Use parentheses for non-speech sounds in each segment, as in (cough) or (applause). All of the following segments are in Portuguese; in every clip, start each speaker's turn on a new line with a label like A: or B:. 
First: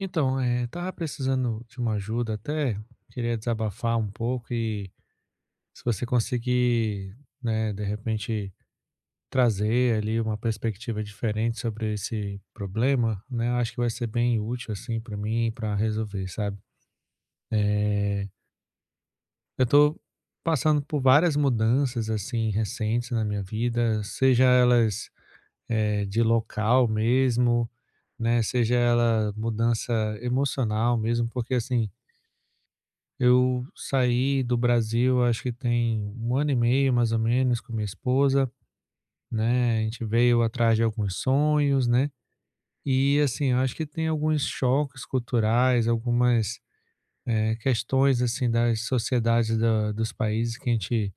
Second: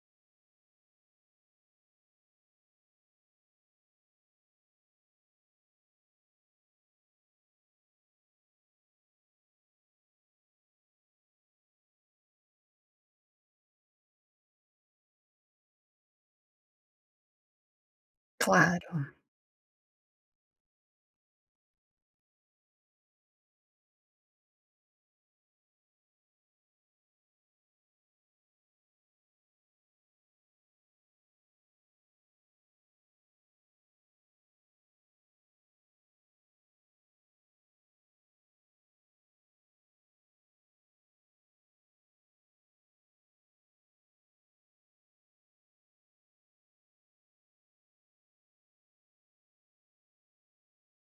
A: Então, tava precisando de uma ajuda, até queria desabafar um pouco e se você conseguir, né, de repente trazer ali uma perspectiva diferente sobre esse problema, né, eu acho que vai ser bem útil assim para mim para resolver, sabe? Eh,
B: Claro.
A: eu tô passando por várias mudanças assim recentes na minha vida, seja elas de local mesmo, né, seja ela mudança emocional mesmo, porque assim eu saí do Brasil, acho que tem um ano e meio, mais ou menos, com minha esposa, né? A gente veio atrás de alguns sonhos, né? E assim, eu acho que tem alguns choques culturais, algumas questões assim das sociedades dos países que a gente,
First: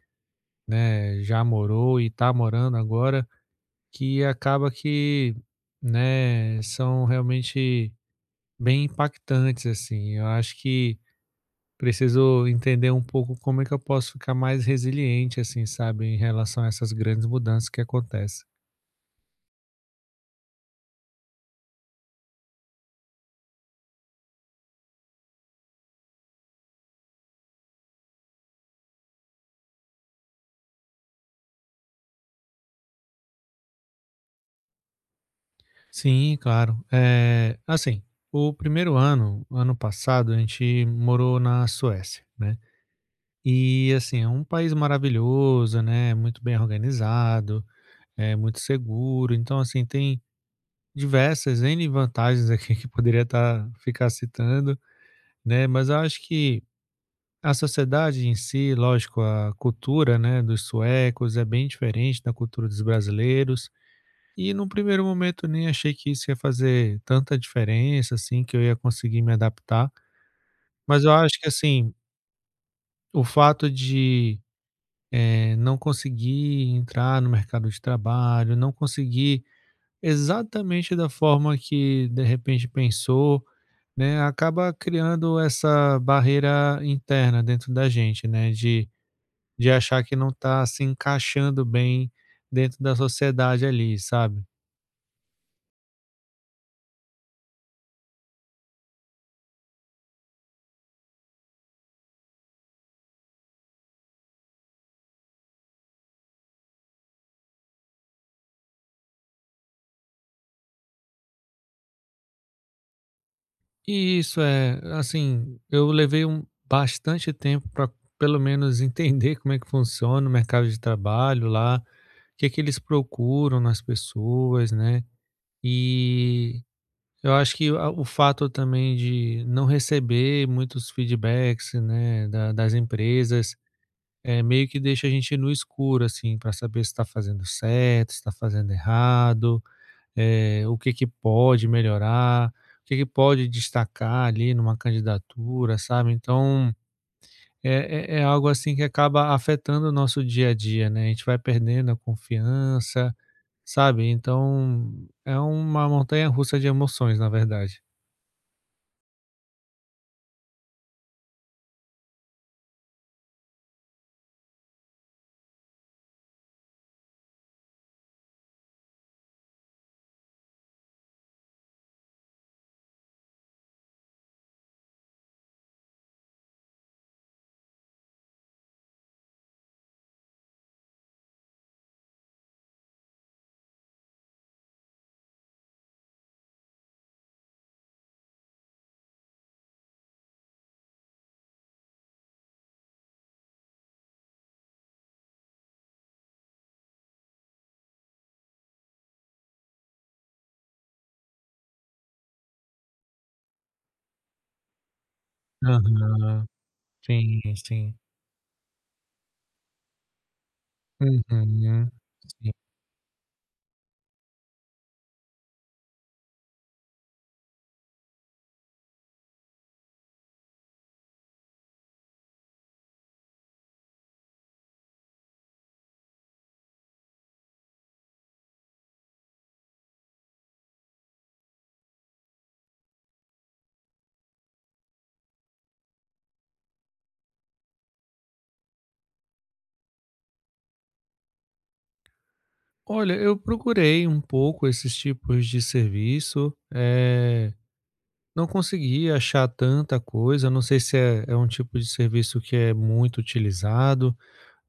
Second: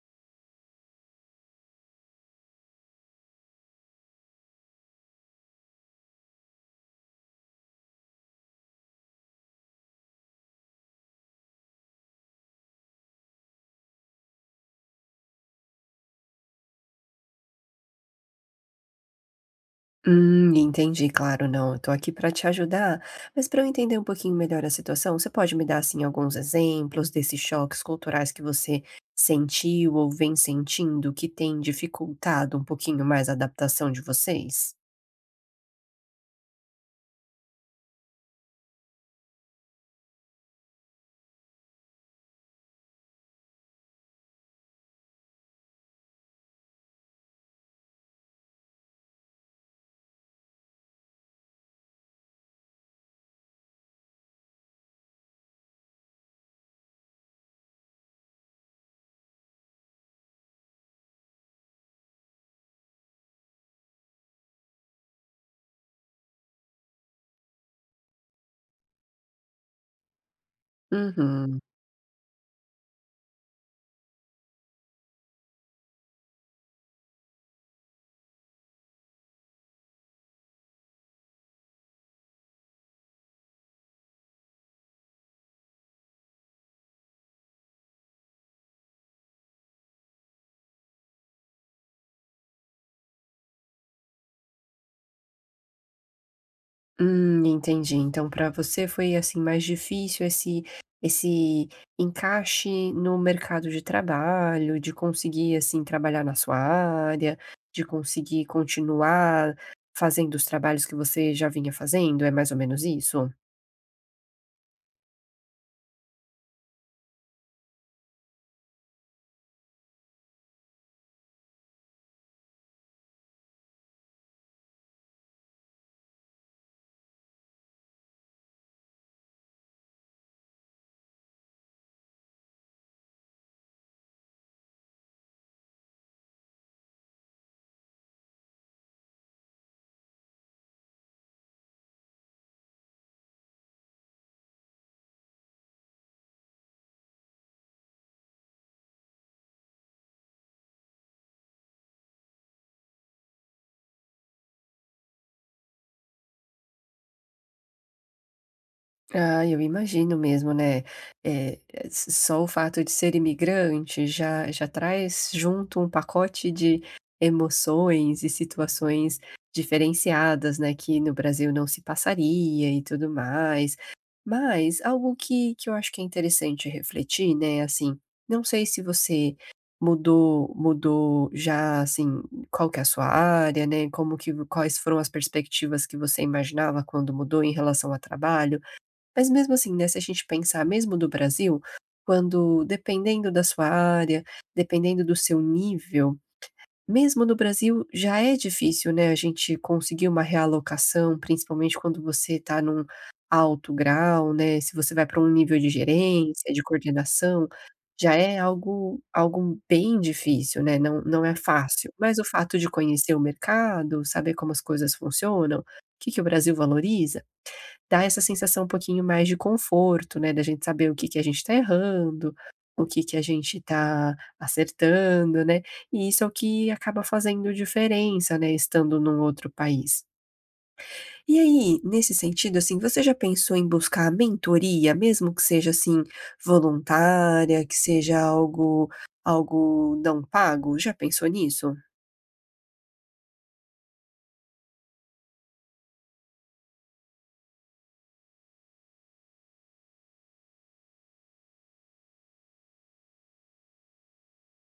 A: né, já morou e está morando agora, que acaba que, né, são realmente bem impactantes assim. Eu acho que preciso entender um pouco como é que eu posso ficar mais resiliente, assim, sabe, em relação a essas grandes mudanças que acontecem.
B: Entendi, claro, não, eu tô aqui para te ajudar, mas para eu entender um pouquinho melhor a situação, você pode me dar, assim, alguns exemplos desses choques culturais que você sentiu ou vem sentindo que tem dificultado um pouquinho mais a adaptação de vocês?
A: Sim, claro. É, assim, o primeiro ano, ano passado, a gente morou na Suécia, né? E, assim, é um país maravilhoso, né? Muito bem organizado, é muito seguro. Então, assim, tem diversas N vantagens aqui (laughs) que poderia estar ficar citando, né? Mas eu acho que a sociedade em si, lógico, a cultura, né, dos suecos é bem diferente da cultura dos brasileiros. E num primeiro momento nem achei que isso ia fazer tanta diferença, assim, que eu ia conseguir me adaptar. Mas eu acho que,
B: Uhum.
A: assim, o fato de, não conseguir entrar no mercado de trabalho, não conseguir exatamente da forma que de repente pensou, né, acaba criando essa barreira interna dentro da gente, né, de achar que não está se encaixando bem dentro da sociedade ali, sabe.
B: Entendi. Então para você foi, assim, mais difícil esse encaixe no mercado de trabalho, de conseguir, assim, trabalhar na sua área, de conseguir continuar fazendo os trabalhos que você já vinha fazendo, é mais ou menos isso?
A: E isso é assim, eu levei um bastante tempo para pelo menos entender como é que funciona o mercado de trabalho lá, o que é que eles procuram nas pessoas, né. E eu acho que a o fato também de não receber muitos feedbacks, né, da das empresas, é meio que deixa a gente no escuro, assim, para saber se está fazendo certo, se está fazendo errado. O que que pode melhorar, o que que pode destacar ali numa candidatura, sabe? Então, é algo assim que acaba afetando o nosso dia a dia, né? A gente vai perdendo a confiança, sabe? Então, é uma montanha russa de emoções, na verdade.
B: Ah, eu imagino mesmo, né, eh, s só o fato de ser imigrante já traz junto um pacote de emoções e situações diferenciadas, né, que no Brasil não se passaria e tudo mais. Mas algo que eu acho que é interessante refletir, né, assim, não sei se você mudou já, assim, qual que é a sua área, né, como que quais foram as perspectivas que você imaginava quando mudou em relação ao trabalho? Mas mesmo assim, né, se a gente pensar mesmo do Brasil, quando dependendo da sua área, dependendo do seu nível, mesmo no Brasil já é difícil, né, a gente conseguir uma realocação, principalmente quando você está num alto grau, né, se você vai para um nível de
A: Aham,
B: gerência, de
A: sim,
B: coordenação,
A: sim.
B: já é algo bem difícil, né, não
A: Uhum,
B: não é fácil. Mas o
A: sim.
B: fato de conhecer o mercado, saber como as coisas funcionam, o que o Brasil valoriza. Dá essa sensação um pouquinho mais de conforto, né, da gente saber o que a gente está errando, o que a gente está acertando, né, e isso é o que acaba fazendo diferença, né, estando num outro país. E aí, nesse sentido, assim, você já pensou em buscar mentoria, mesmo que seja, assim, voluntária, que seja algo não pago? Já pensou nisso?
A: Olha, eu procurei um pouco esses tipos de serviço. Não consegui achar tanta coisa, não sei se é um tipo de serviço que é muito utilizado,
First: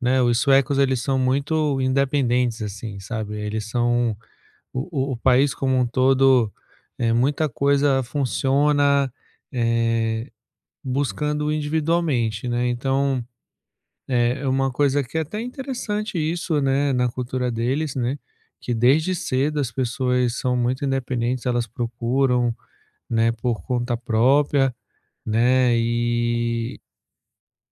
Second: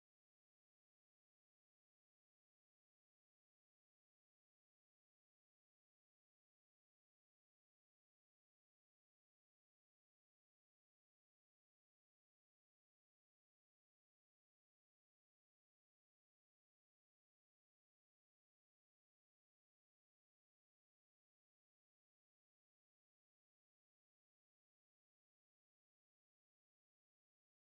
A: né, os suecos eles são muito independentes, assim, sabe, eles são o país como um todo, muita coisa funciona, eh, buscando individualmente, né, então, é uma coisa que é até interessante isso, né, na cultura deles, né, que desde cedo as pessoas são muito independentes, elas procuram, né, por conta própria, né? E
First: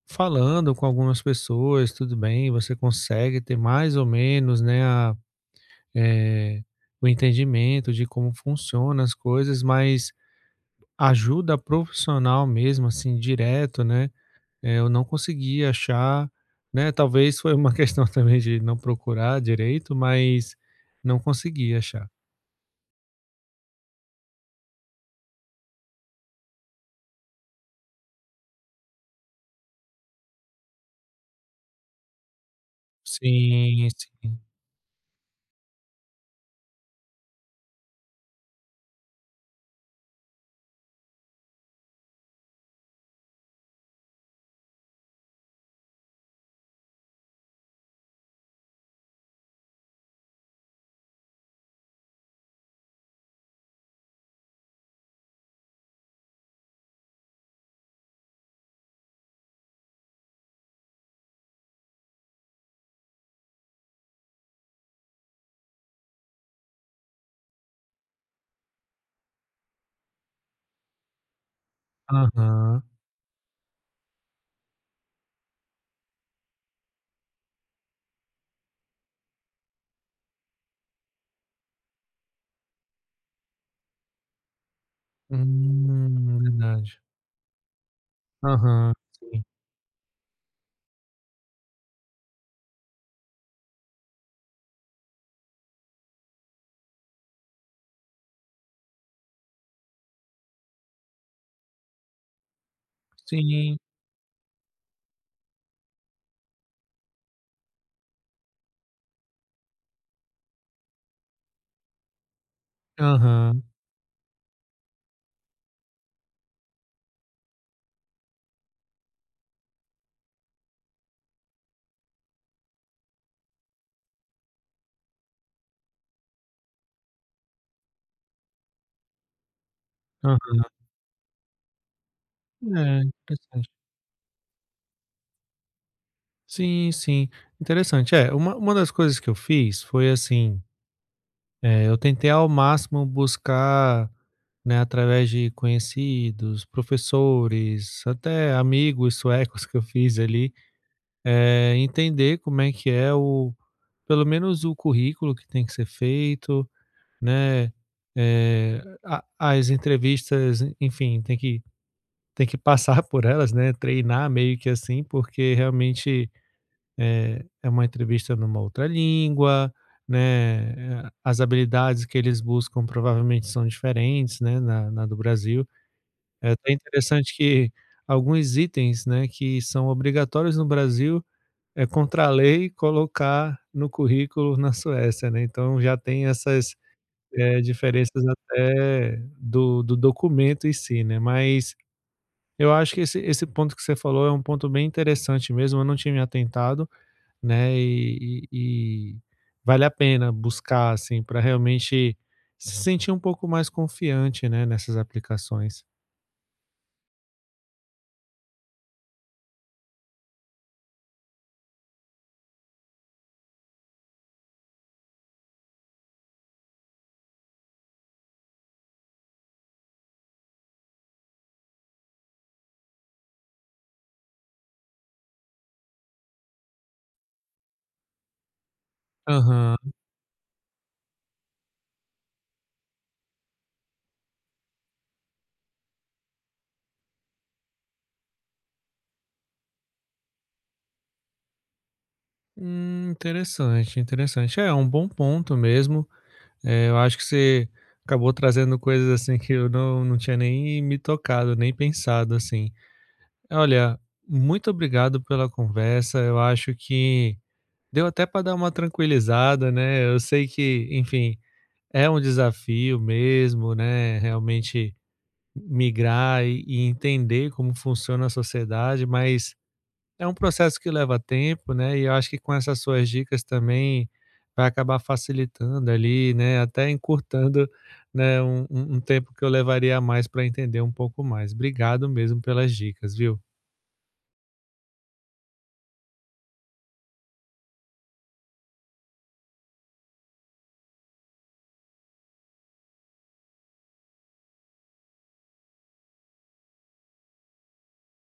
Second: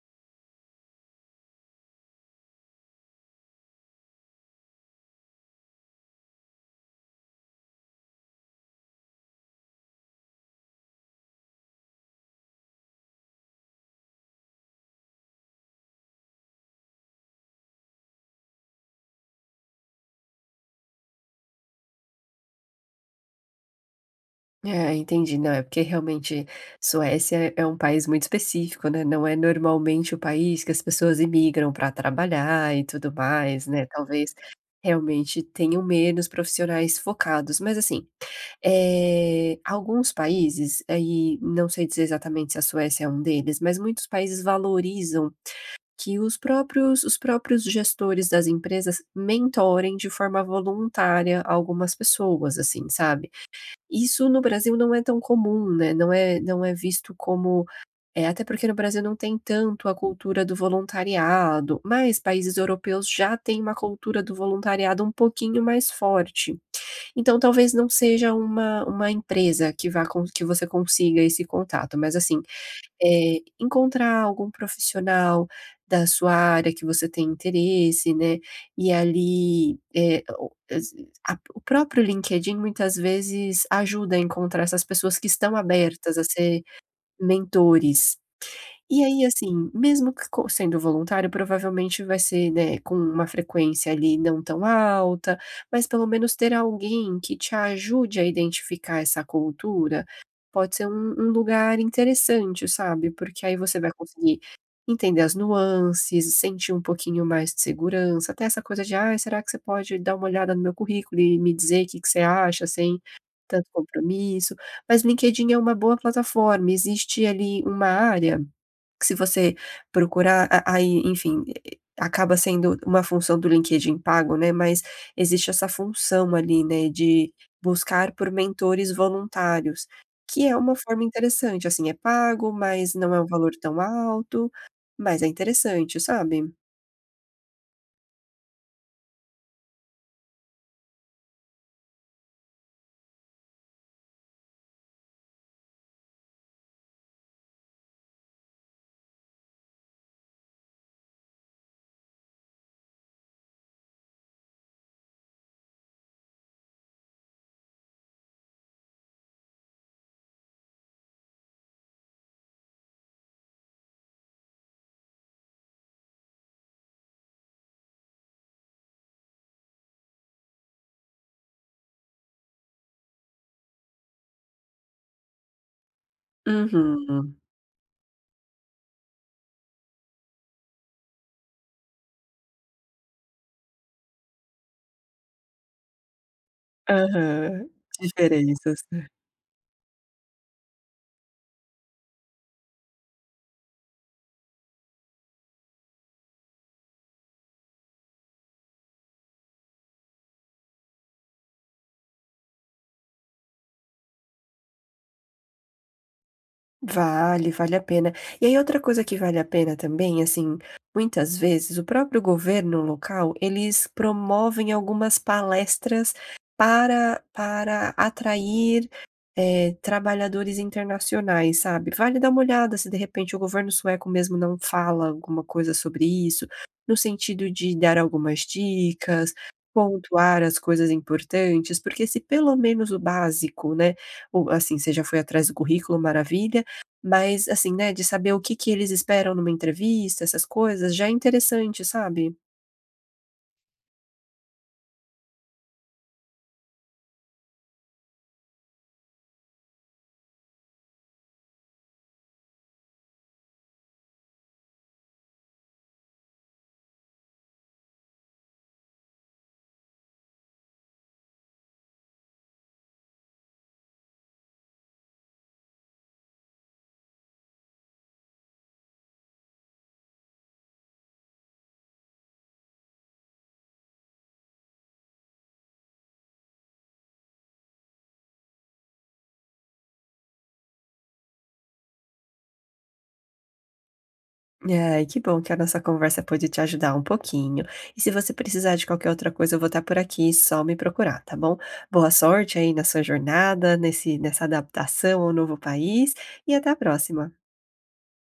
A: falando com algumas pessoas, tudo bem, você consegue ter mais ou menos, né, a, eh, o entendimento de como funcionam as coisas, mas ajuda profissional mesmo, assim, direto, né? Eu não consegui achar, né? Talvez foi uma (laughs) questão também de não procurar direito, mas não consegui achar.
B: É, entendi. Não, é porque realmente Suécia é um país muito específico, né? Não é normalmente o país que as pessoas imigram para trabalhar e tudo mais, né?
A: Sim,
B: Talvez
A: sim.
B: realmente tenham menos profissionais focados. Mas assim, alguns países, aí não sei dizer exatamente se a Suécia é um deles, mas muitos países valorizam que os próprios gestores das empresas mentorem de forma voluntária algumas pessoas, assim, sabe? Isso no Brasil não é tão comum, né, não é visto como até porque no Brasil não tem tanto a cultura do voluntariado, mas países europeus já têm uma cultura do voluntariado um pouquinho mais forte. Então talvez não seja uma empresa que vá con que você consiga esse contato, mas assim,
A: Aham.
B: encontrar algum profissional da sua área que você tem interesse, né, e ali, eh, o as a o próprio LinkedIn muitas vezes ajuda a encontrar essas pessoas que estão abertas a ser
A: Verdade.
B: mentores.
A: Aham,
B: E aí,
A: sim.
B: assim, mesmo que co sendo voluntário, provavelmente vai ser, né, com uma frequência ali não tão alta, mas pelo menos ter alguém que te ajude a identificar essa cultura, pode ser um lugar interessante, sabe, porque aí
A: Sim,
B: você vai conseguir entender as nuances, sentir um pouquinho mais de segurança, até essa coisa de: "ah, será que você pode dar uma olhada no meu currículo e me dizer o que você acha?", sem
A: aham.
B: tanto compromisso. Mas LinkedIn é uma boa plataforma, existe ali uma área que se você procurar, a aí, enfim, acaba sendo uma função do LinkedIn pago, né, mas existe essa função ali, né, de buscar por mentores voluntários, que é
A: Aham.
B: uma forma interessante, assim, é pago, mas
A: É,
B: não é um valor
A: interessante.
B: tão alto, mas é interessante, sabe?
A: Sim, sim, interessante. É, uma das coisas que eu fiz foi assim, eu tentei ao máximo buscar, né, através de conhecidos, professores, até amigos suecos que eu fiz ali, entender como é que é o pelo menos o currículo que tem que ser feito, né, a as entrevistas, enfim, tem que passar (laughs) por elas, né, treinar meio que assim, porque realmente é é uma entrevista numa outra língua, né, as habilidades que eles buscam provavelmente são diferentes, né, na do Brasil. É até interessante
B: Uhum.
A: que alguns itens, né, que são obrigatórios no Brasil, é contra a lei colocar no currículo na Suécia, né, então já tem essas,
B: Aham.
A: diferenças
B: Diferenças.
A: até do documento em si, né. Mas eu acho que esse ponto que você falou é um ponto bem interessante mesmo, eu não tinha me atentado. Né, e vale a pena buscar, assim, para realmente se sentir um pouco mais confiante, né, nessas aplicações.
B: Vale, vale a pena. E aí outra coisa que vale a pena também, assim, muitas vezes o próprio governo local, eles promovem algumas palestras para atrair, trabalhadores internacionais, sabe. Vale dar uma olhada se de repente o governo sueco mesmo não fala alguma coisa sobre isso, no sentido de dar algumas dicas,
A: Aham.
B: pontuar as coisas importantes, porque se pelo menos o básico, né, o assim, você já foi atrás do currículo, maravilha. Mas, assim, né, de saber o que eles esperam numa entrevista, essas coisas, já é interessante, sabe?
A: Interessante, interessante. É é um bom ponto mesmo, eu acho que você acabou trazendo coisas, assim, que eu não tinha nem me tocado, nem pensado, assim. Olha, muito obrigado pela conversa, eu acho que deu até para dar uma tranquilizada, né, eu sei que, enfim, é um desafio mesmo, né, realmente migrar e entender como funciona a sociedade, mas é um processo que leva tempo, né, e eu acho que com essas suas dicas também vai acabar facilitando ali, né, até encurtando, né, um tempo que eu levaria a mais para entender um pouco mais. Obrigado mesmo pelas dicas, viu?
B: Ai, que bom que a nossa conversa pôde te ajudar um pouquinho. E se você precisar de qualquer outra coisa, eu vou estar por aqui, só me procurar, tá bom? Boa sorte aí na sua jornada, nesse, nessa adaptação ao novo país, e até a próxima.